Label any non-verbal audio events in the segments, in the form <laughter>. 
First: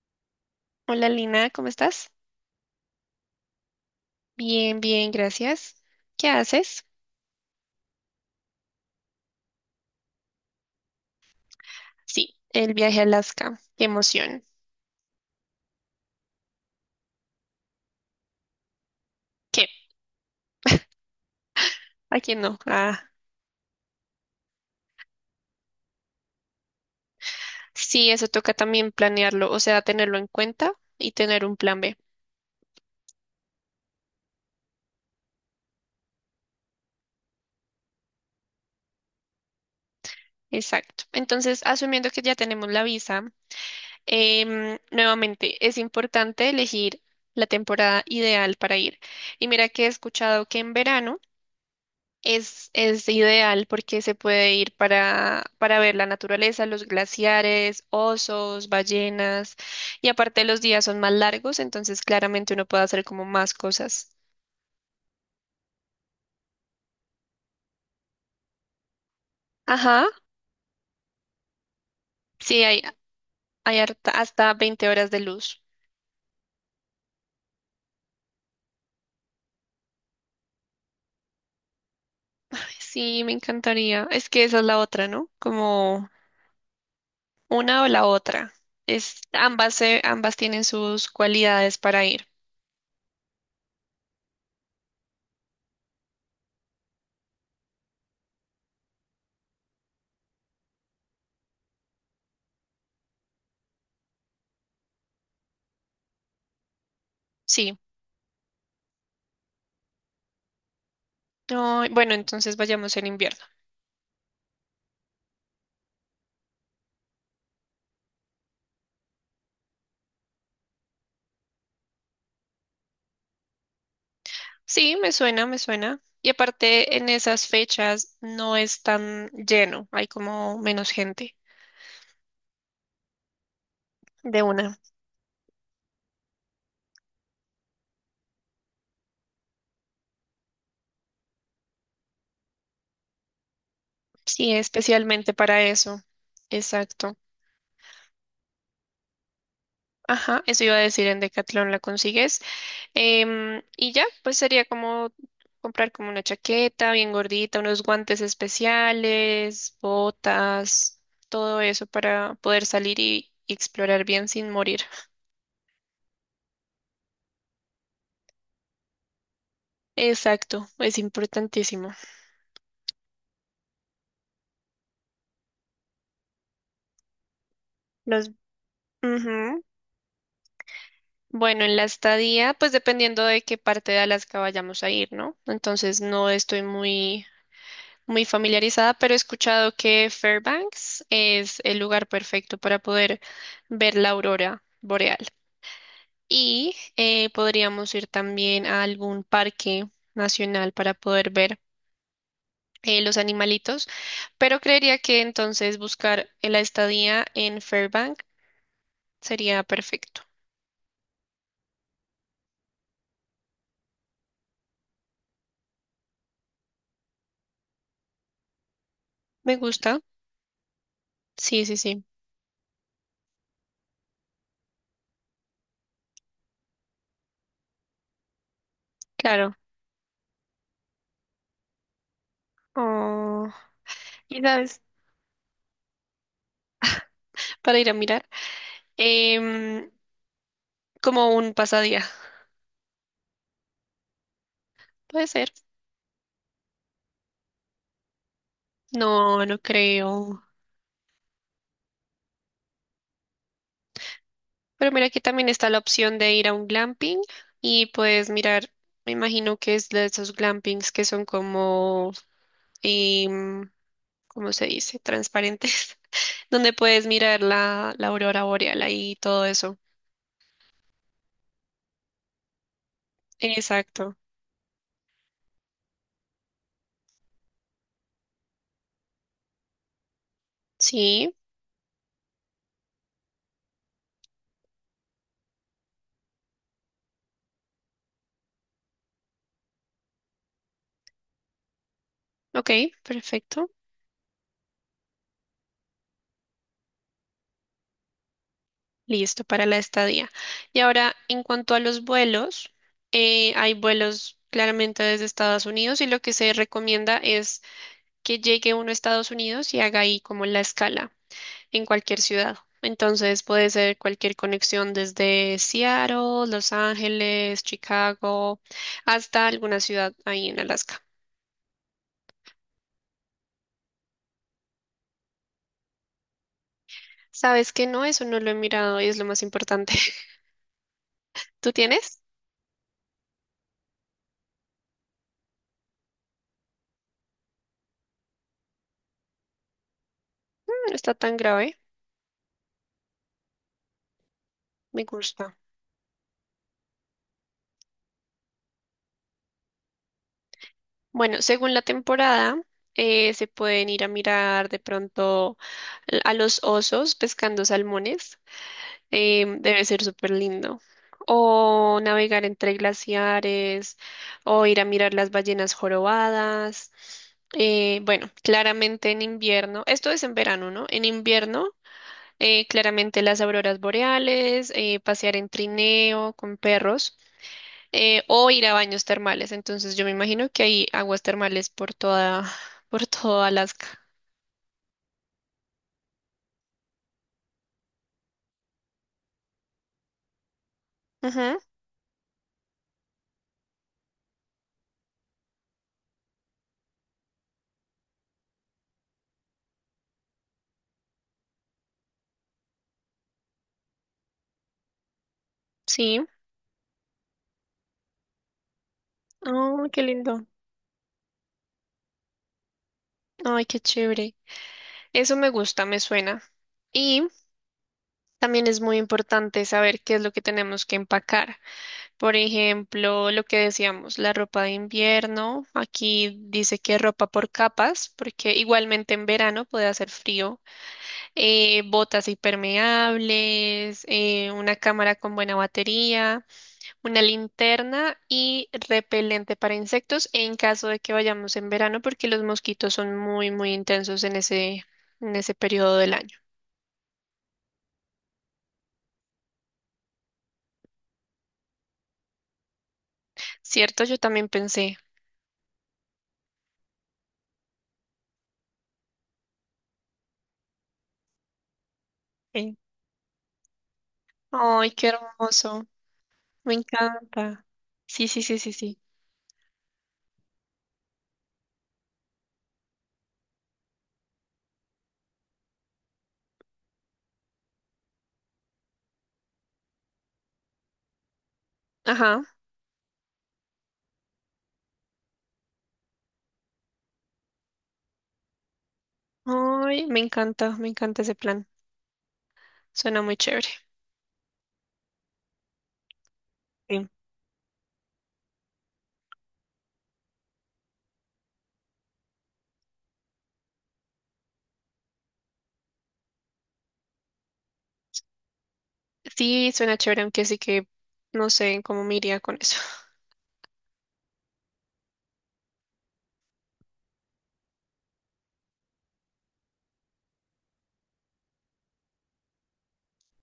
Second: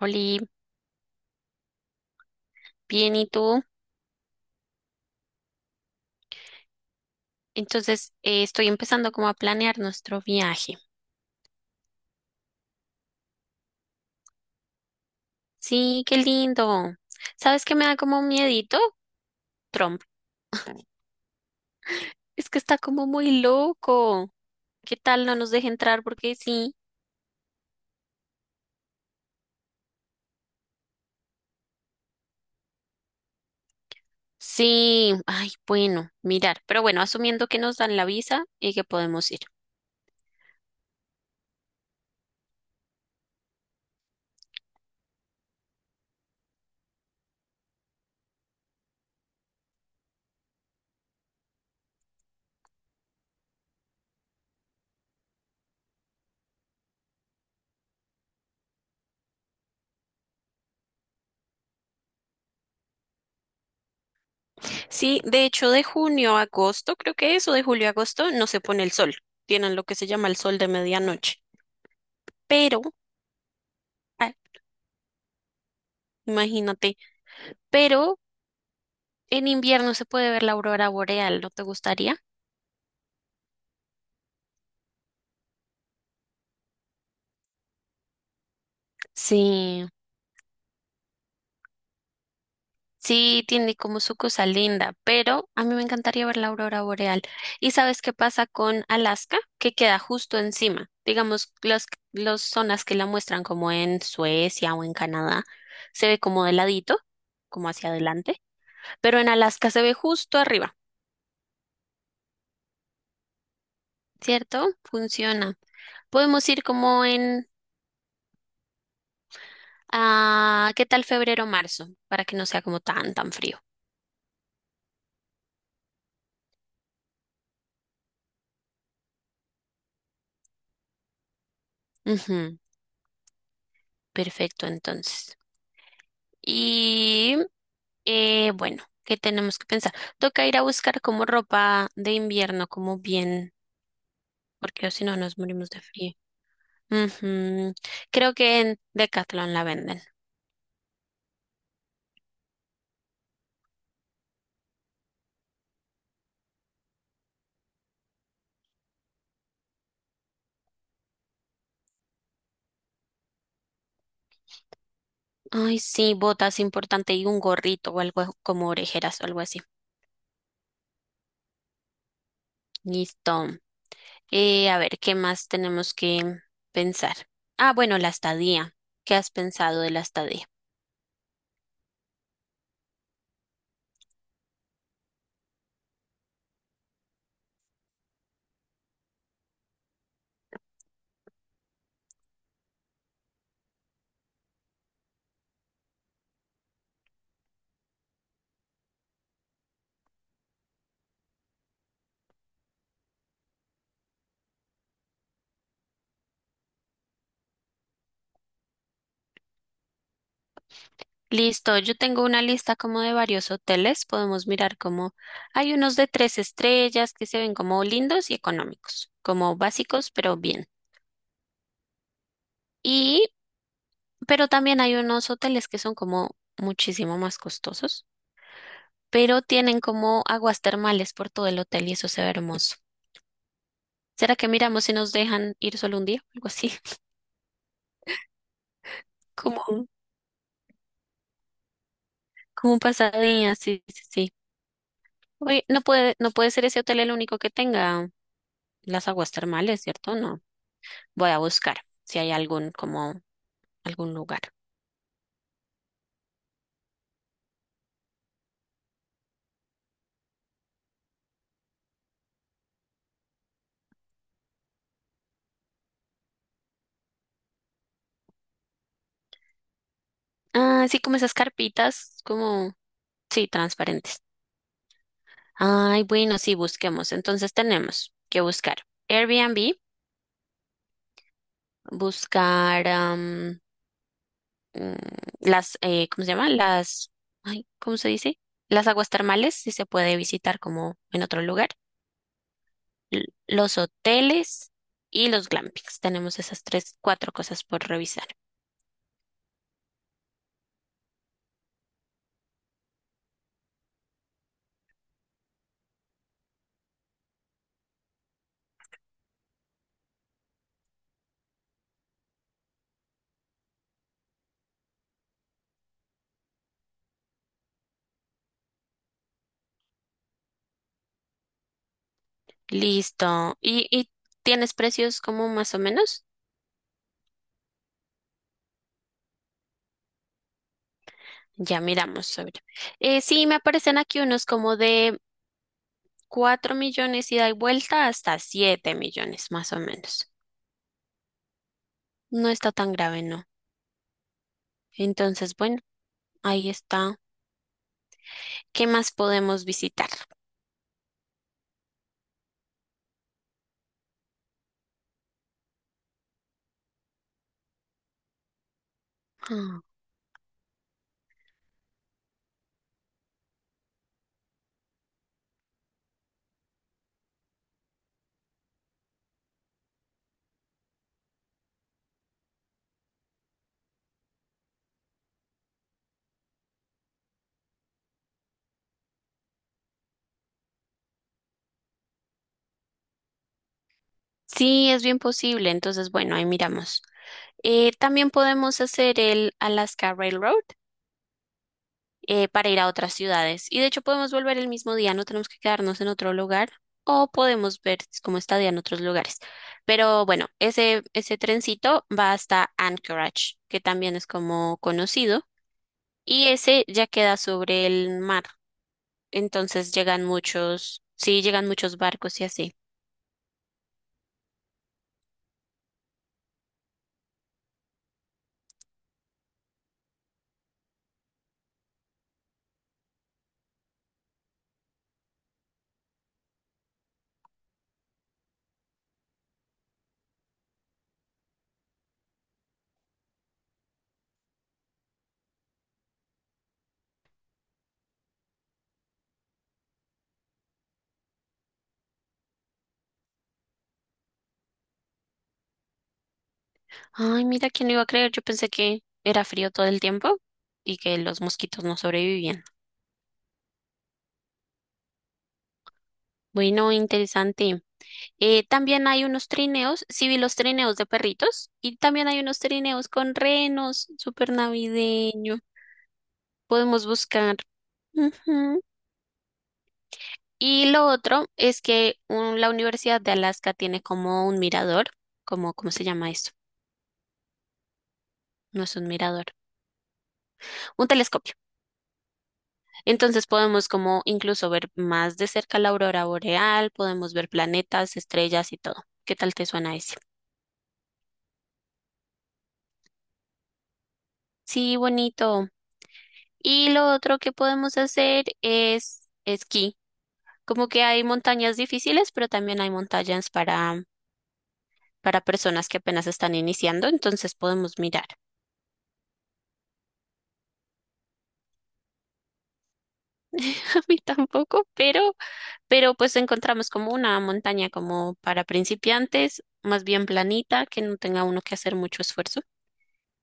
Oli, Hola Lina, ¿cómo estás? bien, ¿y tú? Bien, bien, gracias. ¿Qué haces? Entonces, estoy empezando como a planear nuestro viaje. Sí, el viaje a Alaska. Qué emoción. Sí, qué lindo. ¿Sabes qué me da como miedito? ¿Qué? Trump. ¿A quién Es no? que está como Ah, muy loco. ¿Qué tal no nos deje entrar? Porque sí. sí, eso toca también planearlo, o sea, tenerlo en cuenta y tener un plan B. Sí, ay, bueno, mirar. Pero bueno, asumiendo que nos dan la visa y que podemos ir. Exacto. Entonces, asumiendo que ya tenemos la visa, nuevamente es importante elegir la temporada ideal para ir. Y mira que he escuchado que en verano es ideal porque se puede ir para ver la naturaleza, los glaciares, osos, ballenas, y aparte los días son más largos, entonces claramente uno puede hacer como más cosas. Sí, de hecho, de junio a agosto, creo que es, o de julio a agosto, no se pone el sol. Tienen lo que Ajá, se llama el sol de medianoche. sí, Pero, hay ah, hasta 20 horas de luz. imagínate. Pero en invierno se puede ver la aurora boreal, ¿no te gustaría? Sí, me encantaría. Es que esa es la otra, ¿no? Como una o la otra. Ambas, Sí, ambas tienen sus cualidades para ir. sí, tiene como su cosa linda, pero a mí me encantaría ver la aurora boreal. ¿Y sabes qué pasa con Alaska? Que queda justo encima. Digamos, las los zonas que la muestran como en Suecia o en Canadá, se ve como de ladito, como Sí. hacia adelante, pero en Alaska se ve justo arriba, Ay, bueno, entonces vayamos en invierno. ¿cierto? Funciona. Podemos ir como en, ah, ¿qué tal febrero o marzo? Para que no sea como tan, tan frío. Sí, me suena, me suena. Y aparte, en esas fechas no es tan lleno, hay como menos gente Ujú. de Perfecto, una. entonces. Y bueno, ¿qué tenemos que pensar? Toca ir a buscar como ropa de invierno, como bien, Sí, porque si no especialmente nos para morimos de eso. frío. Exacto. Ujú. Creo que en Decathlon la venden. Ajá, eso iba a decir, en Decathlon la consigues. Y ya, pues sería como comprar como una chaqueta bien gordita, unos guantes especiales, botas, todo eso para poder salir y explorar bien sin morir. Ay, sí, botas importante y un gorrito o algo como orejeras o algo así. Exacto, es importantísimo. Listo. A ver, ¿qué más tenemos que pensar? Ah, bueno, la Los, estadía. ¿Qué has ujú. pensado de la estadía? Bueno, en la estadía, pues dependiendo de qué parte de Alaska vayamos a ir, ¿no? Entonces no estoy muy, muy familiarizada, pero he escuchado que Fairbanks es el lugar perfecto para poder ver la aurora boreal. Y podríamos ir también a algún parque nacional para poder ver los animalitos, pero creería que entonces buscar la estadía en Fairbanks sería perfecto. Listo, yo tengo una lista como de varios hoteles, podemos mirar como hay unos de tres estrellas que se ven como lindos y económicos, como Me gusta. básicos, pero bien. Sí, sí, sí. Y, pero también hay unos hoteles que son como muchísimo más costosos, pero Claro. tienen como aguas termales por todo el hotel y eso se ve hermoso. Oh. ¿Será que Quizás miramos si nos dejan ir solo un día? Algo así, <laughs> para ir a mirar. como, un- Em, como un pasadía. como un pasadía, sí, sí, sí. Puede ser. Oye, no puede ser ese hotel el único que tenga las aguas No, no termales, ¿cierto? No. creo. Voy a buscar si hay algún lugar. Pero mira, aquí también está la opción de ir a un glamping y puedes mirar, me imagino que es de esos glampings que son como, em, ¿cómo se dice? Transparentes, <laughs> donde puedes mirar la aurora boreal ahí y todo eso. Ah, sí, como esas carpitas, como sí, Exacto. transparentes. Ay, bueno, sí, busquemos. Entonces tenemos que buscar Airbnb, Sí, buscar mm, las, ¿cómo se llama? Las, ay, ¿cómo se dice? Las aguas termales, si se puede visitar como en otro lugar. ok, L- perfecto. los hoteles y los glampings. Tenemos esas tres, cuatro cosas por revisar. Listo para la estadía. Y ahora, en cuanto a los vuelos, hay vuelos claramente desde Estados Unidos y lo que se recomienda es que llegue uno a Estados Unidos y haga ahí como la escala en cualquier ciudad. Entonces puede ser cualquier conexión desde Seattle, Los Ángeles, Chicago, hasta alguna ciudad ahí en Alaska. Listo. ¿Y tienes precios como más o menos? ¿Sabes que no? Eso no lo he mirado y es lo más importante. <laughs> ¿Tú Ya tienes? miramos sobre. Sí, me aparecen aquí unos como de 4 millones ida y vuelta hasta 7 millones más o menos. No está tan grave. No está tan grave, ¿no? Me gusta. Entonces, bueno, ahí está. ¿Qué más podemos visitar? Bueno, según la temporada, se pueden ir a mirar de pronto a los osos pescando salmones. em, Ah. debe ser súper lindo. O navegar entre glaciares, o ir a mirar las ballenas jorobadas. Bueno, claramente en invierno, esto es en verano, ¿no? En invierno, claramente las auroras boreales, pasear en trineo con perros, o ir a baños termales. Entonces yo me imagino que hay aguas termales por toda, <laughs> por todo Alaska. Sí, es bien posible. Entonces, bueno, ahí miramos. También podemos hacer el Alaska Railroad. Ujú, Para ir a otras ciudades. Y de hecho podemos volver el mismo día, no tenemos que quedarnos en otro lugar o podemos ver cómo está día en otros lugares. Pero bueno, ese trencito va hasta Anchorage, que también es como conocido, sí. y ese ya queda sobre el mar. Oh, Entonces qué llegan lindo. muchos, sí, llegan muchos barcos y así. Ay, qué chévere. Eso me gusta, me suena. Y también es muy importante saber qué es lo que tenemos que empacar. Por ejemplo, lo que decíamos, la ropa de invierno. Aquí dice que ropa por capas, porque igualmente en verano puede hacer frío. Botas impermeables, una cámara con buena batería, una linterna y repelente para insectos en caso de que vayamos en verano, porque los mosquitos son muy, muy intensos en ese periodo del año. Ay, mira, ¿quién lo iba a creer? Yo pensé que era frío todo el tiempo y que los mosquitos no sobrevivían. ¿Cierto? Yo también pensé. Bueno, interesante. También hay unos trineos, sí vi los trineos de perritos y también hay unos Sí. trineos con renos, súper Ay, qué navideño. hermoso. Me Podemos buscar. encanta. Sí, sí, sí, sí, Ujú. sí. Y lo otro es que la Universidad de Alaska tiene como un mirador, como, ¿cómo se llama esto? No es un mirador, un telescopio. Ajá. Entonces podemos como incluso ver más de cerca la aurora boreal, podemos ver planetas, estrellas y todo. ¿Qué tal te suena Ay, ese? Me encanta ese plan. Suena muy chévere. Sí, bonito. Y Sí, lo otro que podemos hacer es esquí. Como que hay montañas difíciles, pero también hay montañas para personas que apenas están iniciando, entonces podemos mirar. sí, suena chévere, aunque sí que no sé cómo me iría con eso. <laughs> A mí tampoco, pero pues encontramos como una montaña como para principiantes, más bien planita, que no tenga uno que hacer mucho esfuerzo.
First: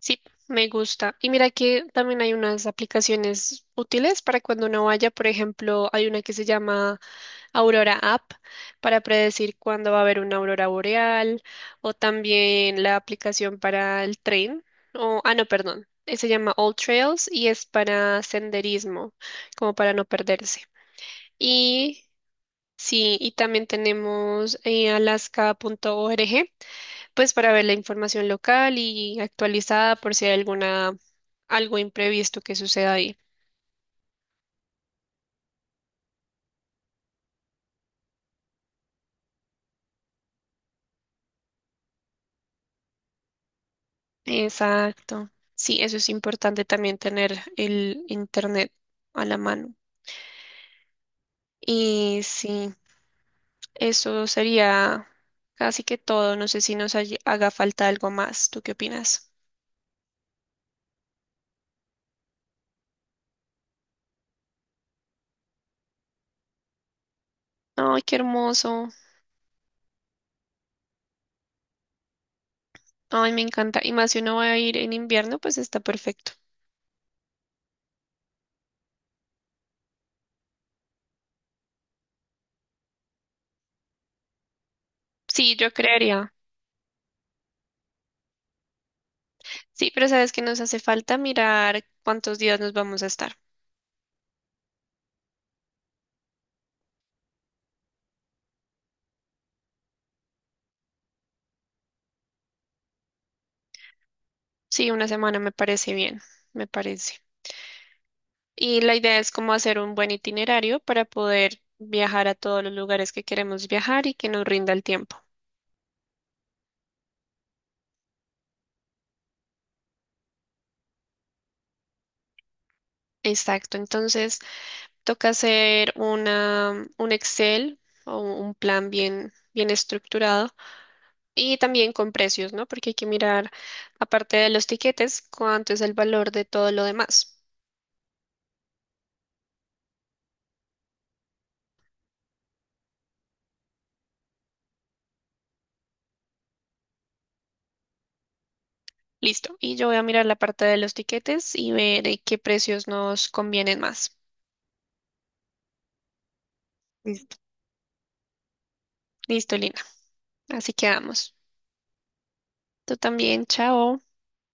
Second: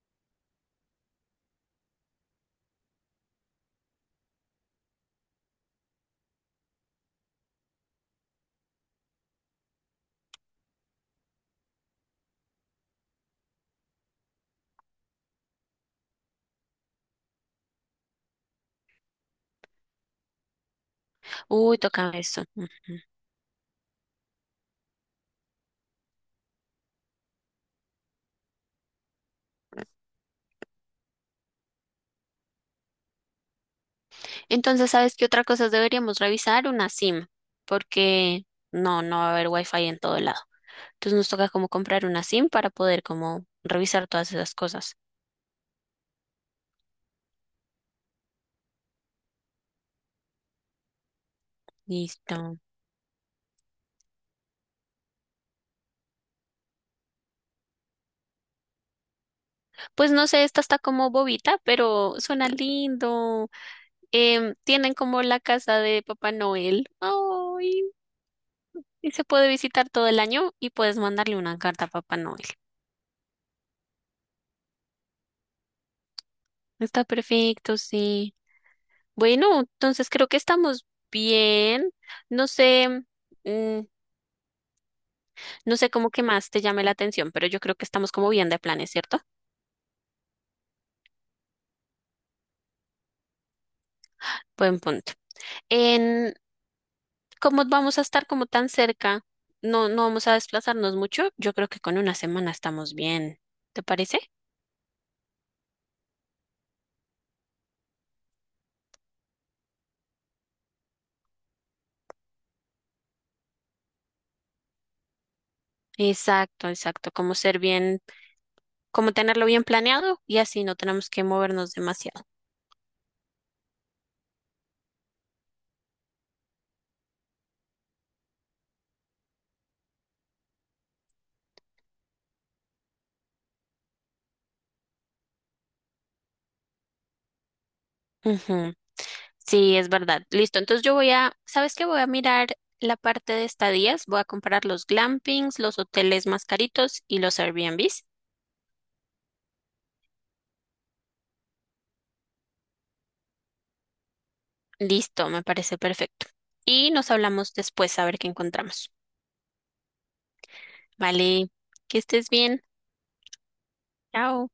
Sí, me gusta. Y mira que también hay unas aplicaciones útiles para cuando uno vaya. Por ejemplo, hay una que se llama Aurora App, para predecir cuándo va a haber una aurora boreal, o también la aplicación para el tren. O, ah, no, perdón. Se llama All Trails y es para senderismo, como para no perderse. Uy, Y toca eso. Ujú. sí, y también tenemos alaska.org, pues para ver la información local y actualizada por si hay alguna, algo imprevisto que suceda ahí. Entonces, ¿sabes qué otra cosa deberíamos revisar? Una SIM, porque no va a haber wifi en todo lado. Entonces nos toca como comprar una SIM para poder como revisar todas esas cosas. Exacto. Sí, eso es importante también, tener el internet a la mano. Y Listo. sí, eso sería casi que todo. No sé si nos haga falta algo más. ¿Tú qué opinas? Pues no sé, esta está como bobita, pero suena lindo. Tienen como la casa de Papá Noel. Ay, Ay, qué hermoso. y se puede visitar todo el año y puedes mandarle una carta a Papá Noel. Ay, me encanta. Y más si uno va a ir en invierno, pues está perfecto. Está perfecto, sí. Bueno, entonces creo que estamos bien. No sé, mm, Sí, yo no sé cómo que creería. más te llame la atención, pero yo creo que estamos como bien de planes, ¿cierto? Sí, pero sabes que nos hace falta mirar cuántos días nos vamos a estar. Buen punto. En Como vamos a estar como tan cerca, no vamos a desplazarnos mucho, yo creo que con una semana estamos bien. ¿Te parece? Sí, una semana me parece bien, me parece. Y la idea es como hacer un buen itinerario para poder viajar a todos los lugares que queremos viajar y que nos rinda el tiempo. Exacto, exacto. Como ser bien, como tenerlo bien planeado y así no tenemos que movernos demasiado. Exacto, entonces toca hacer un Excel o un plan bien, bien estructurado, y también con precios, ¿no? Porque hay que mirar, aparte de los tiquetes, cuánto es el valor de todo lo demás. Ujú. Sí, es verdad. Listo. Entonces yo voy a, ¿sabes qué? Voy a mirar la parte de estadías. Voy a comparar los glampings, los hoteles más caritos y los Airbnbs. Listo, y yo voy a mirar la parte de los tiquetes y ver qué precios nos convienen más. Listo, me parece perfecto. Y nos Listo. hablamos después a ver qué encontramos. Listo, Lina. Así que vamos. Vale, que estés bien. Tú también, chao. Chao.